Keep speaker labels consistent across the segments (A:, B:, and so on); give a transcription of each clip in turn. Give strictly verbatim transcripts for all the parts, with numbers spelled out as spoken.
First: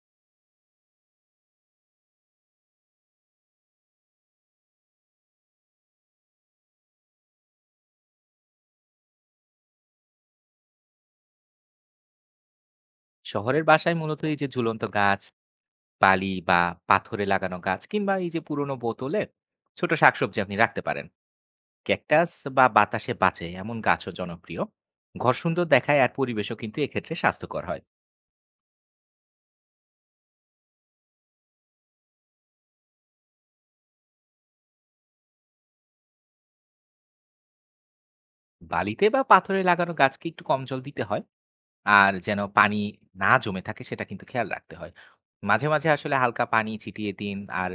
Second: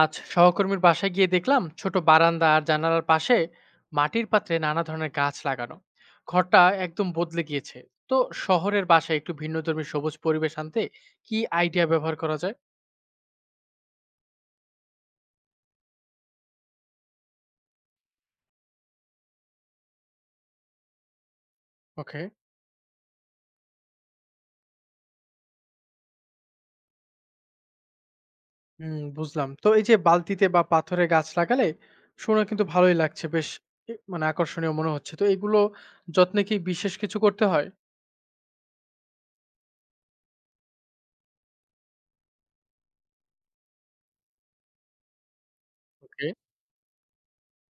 A: আজ সহকর্মীর বাসায় গিয়ে দেখলাম ছোট বারান্দা আর জানালার পাশে মাটির পাত্রে নানা ধরনের গাছ লাগানো। ঘরটা একদম বদলে গিয়েছে। তো শহরের বাসায় একটু ভিন্নধর্মী সবুজ পরিবেশ আনতে কি আইডিয়া ব্যবহার করা যায়?
B: শহরের বাসায় মূলত এই যে ঝুলন্ত গাছ বালি বা পাথরে লাগানো গাছ কিংবা এই যে পুরনো বোতলে ছোট শাকসবজি আপনি রাখতে পারেন।
A: ওকে।
B: ক্যাকটাস বা বাতাসে বাঁচে এমন গাছও জনপ্রিয়। ঘর সুন্দর দেখায় আর পরিবেশও কিন্তু এক্ষেত্রে স্বাস্থ্যকর হয়।
A: হুম, বুঝলাম। তো এই যে বালতিতে বা পাথরে গাছ লাগালে শুনে কিন্তু ভালোই লাগছে বেশ। এ, মানে আকর্ষণীয় মনে হচ্ছে তো এগুলো। যত্নে কি বিশেষ কিছু করতে হয়?
B: বালিতে বা পাথরে লাগানো গাছকে একটু কম জল দিতে হয়, আর যেন পানি না জমে থাকে সেটা কিন্তু খেয়াল রাখতে হয়। মাঝে মাঝে আসলে
A: ওকে।
B: হালকা পানি ছিটিয়ে দিন আর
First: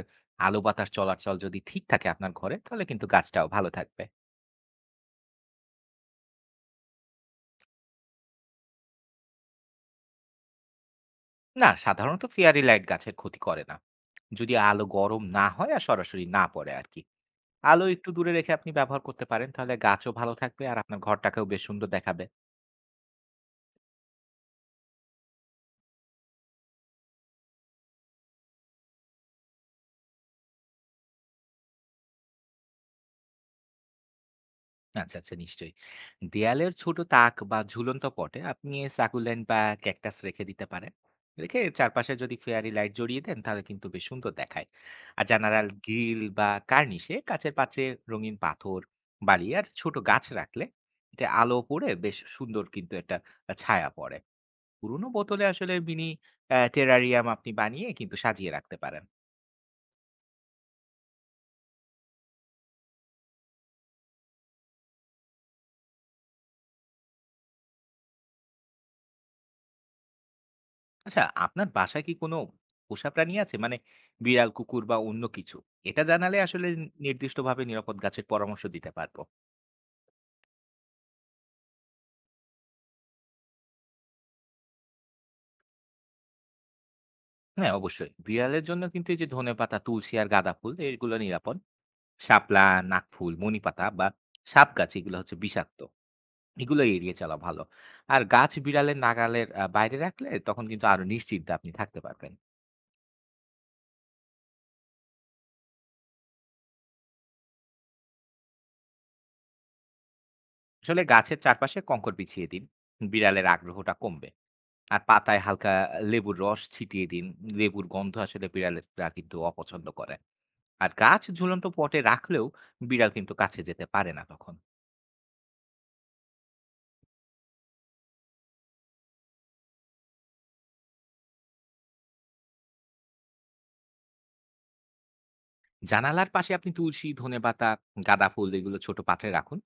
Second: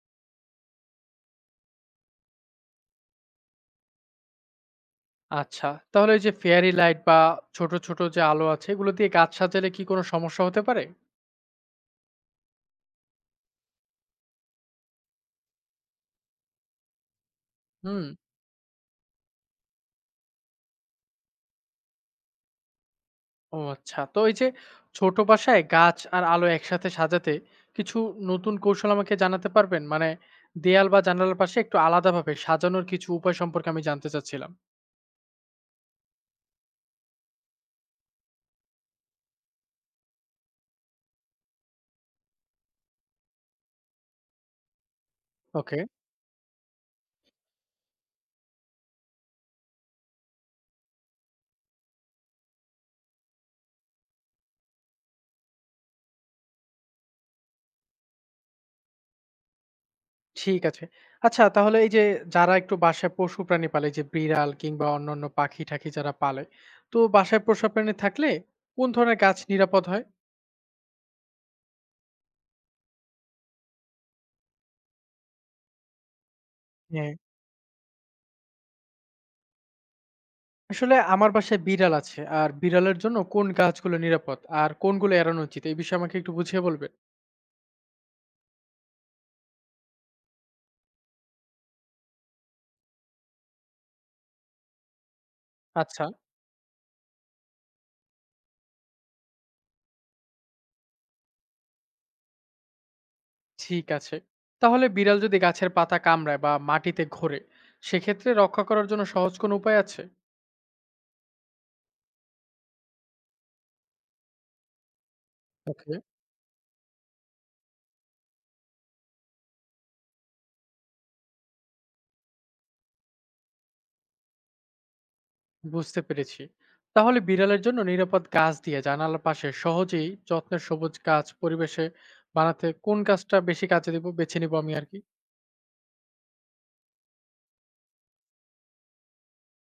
B: আলো বাতাস চলাচল যদি ঠিক থাকে আপনার ঘরে, তাহলে কিন্তু গাছটাও ভালো থাকবে।
A: আচ্ছা, তাহলে এই যে ফেয়ারি লাইট বা ছোট ছোট যে আলো আছে এগুলো দিয়ে গাছ সাজালে কি কোনো সমস্যা হতে পারে?
B: না, সাধারণত ফেয়ারি লাইট গাছের ক্ষতি করে না যদি আলো গরম না হয় আর সরাসরি না পড়ে আর কি। আলো
A: হুম।
B: একটু দূরে রেখে আপনি ব্যবহার করতে পারেন, তাহলে গাছও ভালো থাকবে আর আপনার ঘরটাকেও বেশ সুন্দর দেখাবে।
A: ও আচ্ছা। তো এই যে ছোট বাসায় গাছ আর আলো একসাথে সাজাতে কিছু নতুন কৌশল আমাকে জানাতে পারবেন? মানে দেয়াল বা জানালার পাশে একটু আলাদাভাবে সাজানোর কিছু উপায় সম্পর্কে আমি জানতে চাচ্ছিলাম।
B: আচ্ছা, আচ্ছা নিশ্চয়ই। দেয়ালের ছোট তাক বা ঝুলন্ত পটে আপনি সাকুলেন্ট বা ক্যাকটাস রেখে দিতে পারেন। রেখে চারপাশে যদি ফেয়ারি লাইট জড়িয়ে দেন তাহলে কিন্তু বেশ সুন্দর দেখায়। আর জানালার
A: ওকে।
B: গ্রিল বা কার্নিশে কাঁচের পাত্রে রঙিন পাথর, বালি আর ছোট গাছ রাখলে এতে আলো পড়ে বেশ সুন্দর কিন্তু একটা আ ছায়া পড়ে। পুরনো বোতলে আসলে মিনি অ্যা টেরারিয়াম আপনি বানিয়ে কিন্তু সাজিয়ে রাখতে পারেন।
A: ঠিক আছে। আচ্ছা, তাহলে এই যে যারা একটু বাসায় পশু প্রাণী পালে, যে বিড়াল কিংবা অন্যান্য পাখি টাখি যারা পালে, তো বাসায় পোষা প্রাণী থাকলে কোন ধরনের গাছ নিরাপদ হয়?
B: আচ্ছা, আপনার বাসায় কি কোনো পোষা প্রাণী আছে? মানে বিড়াল, কুকুর বা অন্য কিছু? এটা জানালে আসলে
A: হ্যাঁ।
B: নির্দিষ্টভাবে নিরাপদ গাছের পরামর্শ দিতে পারবো।
A: আসলে আমার বাসায় বিড়াল আছে, আর বিড়ালের জন্য কোন গাছগুলো নিরাপদ আর কোনগুলো এড়ানো উচিত এই বিষয়ে আমাকে একটু বুঝিয়ে বলবেন?
B: হ্যাঁ, অবশ্যই। বিড়ালের জন্য কিন্তু এই যে ধনেপাতা, তুলসী আর গাঁদা ফুল, এগুলো নিরাপদ। শাপলা, নাকফুল, মণিপাতা বা সাপ গাছ এগুলো হচ্ছে বিষাক্ত।
A: আচ্ছা।
B: এগুলো এড়িয়ে চলা ভালো। আর গাছ বিড়ালের নাগালের আ বাইরে রাখলে তখন কিন্তু আরো নিশ্চিন্তে আপনি থাকতে পারবেন।
A: ঠিক আছে। তাহলে বিড়াল যদি গাছের পাতা কামড়ায় বা মাটিতে ঘোরে, সেক্ষেত্রে রক্ষা করার জন্য সহজ কোনো উপায় আছে?
B: আসলে গাছের চারপাশে কংকর বিছিয়ে দিন, বিড়ালের আগ্রহটা কমবে। আর পাতায় হালকা
A: ওকে।
B: লেবুর রস ছিটিয়ে দিন। লেবুর গন্ধ আসলে বিড়ালেরা কিন্তু অপছন্দ করে। আর গাছ ঝুলন্ত পটে রাখলেও বিড়াল কিন্তু কাছে যেতে পারে না তখন।
A: বুঝতে পেরেছি। তাহলে বিড়ালের জন্য নিরাপদ গাছ দিয়ে জানালার পাশে সহজেই যত্নের সবুজ গাছ পরিবেশে বানাতে কোন গাছটা বেশি কাজে দিব, বেছে নিব আমি আর কি।
B: জানালার পাশে আপনি তুলসী, ধনেপাতা, গাঁদা ফুল এগুলো ছোট পাত্রে রাখুন।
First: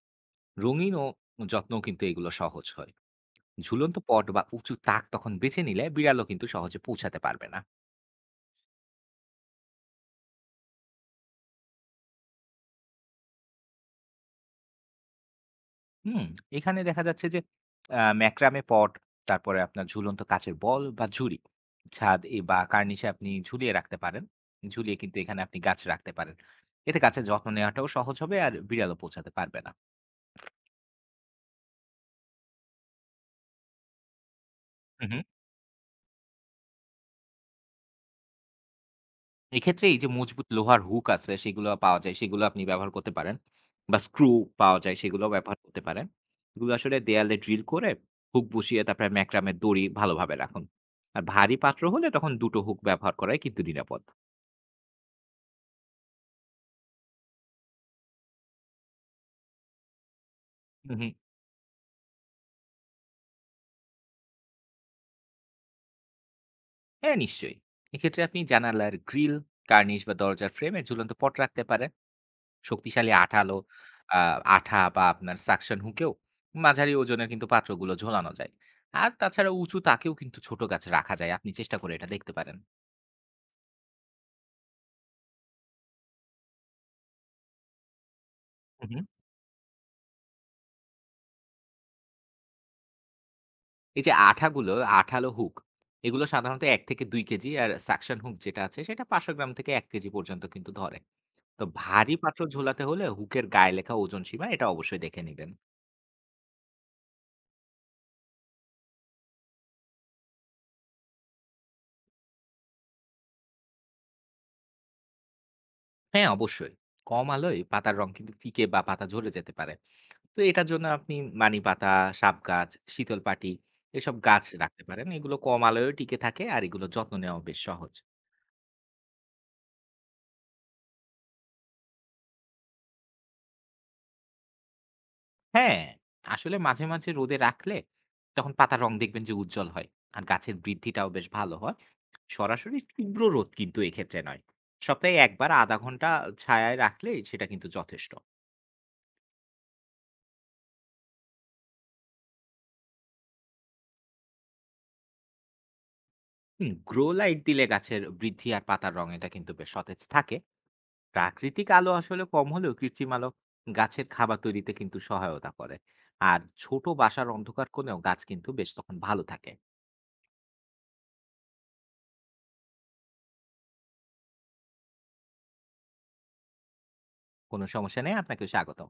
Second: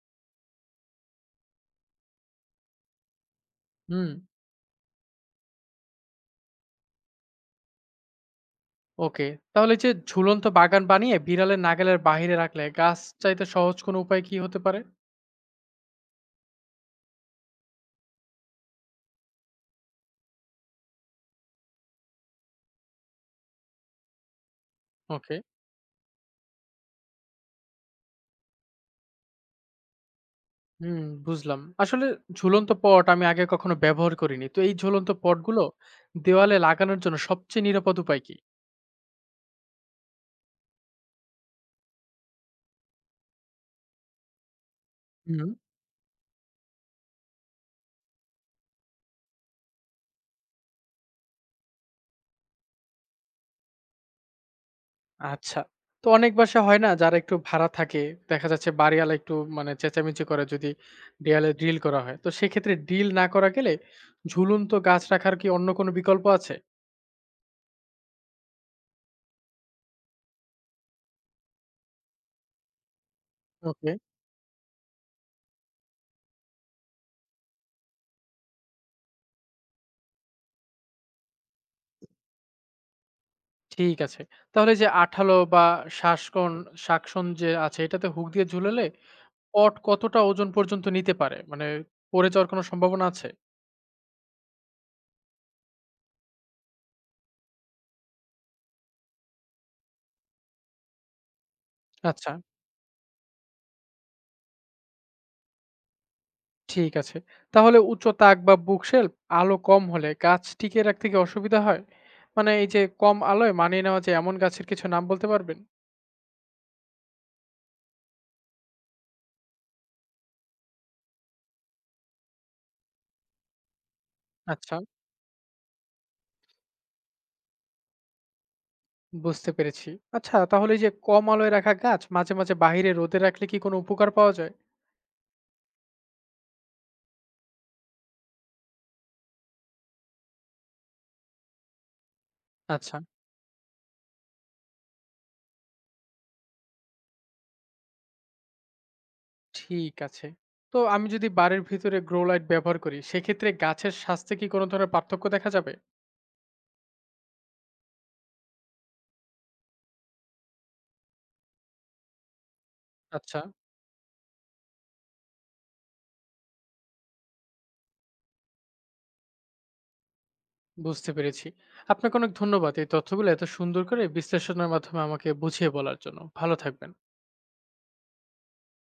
B: রঙিন ও যত্নও কিন্তু এগুলো সহজ হয়। ঝুলন্ত
A: হুম।
B: পট বা উঁচু তাক তখন বেছে নিলে বিড়ালও কিন্তু সহজে পৌঁছাতে পারবে না।
A: ওকে। তাহলে যে ঝুলন্ত বাগান বানিয়ে বিড়ালের নাগালের বাইরে রাখলে গাছ চাইতে সহজ কোনো উপায় কি হতে পারে?
B: হুম, এখানে দেখা যাচ্ছে যে আ ম্যাক্রামে পট, তারপরে আপনার ঝুলন্ত কাচের বল বা ঝুড়ি, ছাদ এ বা কার্নিশে আপনি ঝুলিয়ে রাখতে পারেন। ঝুলিয়ে কিন্তু
A: ওকে।
B: এখানে আপনি গাছ রাখতে পারেন। এতে গাছের যত্ন নেওয়াটাও সহজ হবে আর বিড়ালও পৌঁছাতে পারবে না।
A: হুম, বুঝলাম। আসলে ঝুলন্ত পট আমি আগে কখনো ব্যবহার করিনি। তো এই
B: হু,
A: ঝুলন্ত
B: হু।
A: পটগুলো দেওয়ালে লাগানোর জন্য সবচেয়ে নিরাপদ উপায় কি?
B: এক্ষেত্রে এই যে মজবুত লোহার হুক আছে সেগুলো পাওয়া যায়, সেগুলো আপনি ব্যবহার করতে পারেন। বা স্ক্রু পাওয়া যায়, সেগুলোও
A: হুম।
B: ব্যবহার করতে পারেন। এগুলো আসলে দেয়ালে ড্রিল করে হুক বসিয়ে তারপরে ম্যাক্রামের দড়ি ভালোভাবে রাখুন। আর ভারী পাত্র হলে তখন দুটো হুক ব্যবহার করাই কিন্তু নিরাপদ।
A: আচ্ছা। তো অনেক বাসায় হয় না, যারা একটু ভাড়া থাকে, দেখা যাচ্ছে বাড়িওয়ালা একটু মানে চেঁচামেচি করে যদি
B: হু, হু।
A: দেয়ালে ড্রিল করা হয়। তো সেক্ষেত্রে ড্রিল না করা গেলে ঝুলন্ত গাছ রাখার কি অন্য কোনো বিকল্প আছে?
B: হ্যাঁ, নিশ্চয়ই। এক্ষেত্রে আপনি জানালার গ্রিল, কার্নিশ বা দরজার ফ্রেমে ঝুলন্ত পট রাখতে পারেন। শক্তিশালী আঠালো
A: ওকে।
B: আ আঠা বা আপনার সাকশন হুকেও মাঝারি ওজনের কিন্তু পাত্রগুলো ঝোলানো যায়। আর তাছাড়া উঁচু তাকেও কিন্তু ছোট গাছ রাখা যায়। আপনি চেষ্টা করে এটা দেখতে পারেন।
A: ঠিক আছে। তাহলে যে আঠালো বা শাসকন শাকসন যে আছে এটাতে হুক দিয়ে
B: হু,
A: ঝুলালে
B: হু।
A: পট কতটা ওজন পর্যন্ত নিতে পারে? মানে পড়ে যাওয়ার কোনো সম্ভাবনা আছে?
B: এই যে আঠাগুলো, আঠালো হুক, এগুলো সাধারণত এক থেকে দুই কেজি আর সাকশন হুক যেটা আছে সেটা পাঁচশ গ্রাম থেকে এক কেজি পর্যন্ত কিন্তু ধরে। তো ভারী
A: আচ্ছা,
B: পাত্র ঝোলাতে হলে হুকের গায়ে লেখা ওজন সীমা এটা অবশ্যই দেখে নিবেন।
A: ঠিক আছে। তাহলে উচ্চ তাক বা বুক শেল্ফ আলো কম হলে গাছ টিকিয়ে রাখতে কি অসুবিধা হয়? মানে এই যে কম আলোয় মানিয়ে নেওয়া যায় এমন গাছের কিছু নাম বলতে পারবেন?
B: হ্যাঁ, অবশ্যই। কম আলোয় পাতার রং কিন্তু ফিকে বা পাতা ঝরে যেতে পারে। তো এটার জন্য আপনি মানি পাতা, সাব গাছ, শীতল পাটি এসব গাছ
A: আচ্ছা,
B: রাখতে পারেন। এগুলো কম আলোয়ও টিকে থাকে আর এগুলো যত্ন নেওয়াও বেশ সহজ।
A: বুঝতে পেরেছি। আচ্ছা, তাহলে এই যে কম আলোয় রাখা গাছ মাঝে, মাঝে বাহিরে রোদে রাখলে কি কোনো উপকার পাওয়া যায়?
B: হ্যাঁ, আসলে মাঝে, মাঝে রোদে রাখলে তখন পাতার রং দেখবেন যে উজ্জ্বল হয়। আর গাছের বৃদ্ধিটাও বেশ ভালো হয়। সরাসরি
A: আচ্ছা,
B: তীব্র রোদ কিন্তু এক্ষেত্রে নয়। সপ্তাহে এক বার আধা ঘন্টা ছায়ায় রাখলেই সেটা কিন্তু যথেষ্ট।
A: ঠিক আছে। তো আমি যদি বাড়ির ভিতরে গ্রো লাইট ব্যবহার করি, সেক্ষেত্রে গাছের স্বাস্থ্যে কি কোনো ধরনের পার্থক্য দেখা যাবে?
B: হুম, গ্রো লাইট দিলে গাছের বৃদ্ধি আর পাতার রং এটা কিন্তু বেশ সতেজ থাকে। প্রাকৃতিক আলো আসলে কম হলেও কৃত্রিম আলো
A: আচ্ছা।
B: গাছের খাবার তৈরিতে কিন্তু সহায়তা করে আর ছোট বাসার অন্ধকার কোণেও গাছ কিন্তু বেশ তখন ভালো থাকে।
A: বুঝতে পেরেছি। আপনাকে অনেক ধন্যবাদ। এই তথ্যগুলো এত সুন্দর করে বিশ্লেষণের মাধ্যমে আমাকে বুঝিয়ে বলার জন্য। ভালো থাকবেন।
B: কোনো সমস্যা নেই, আপনাকে স্বাগত।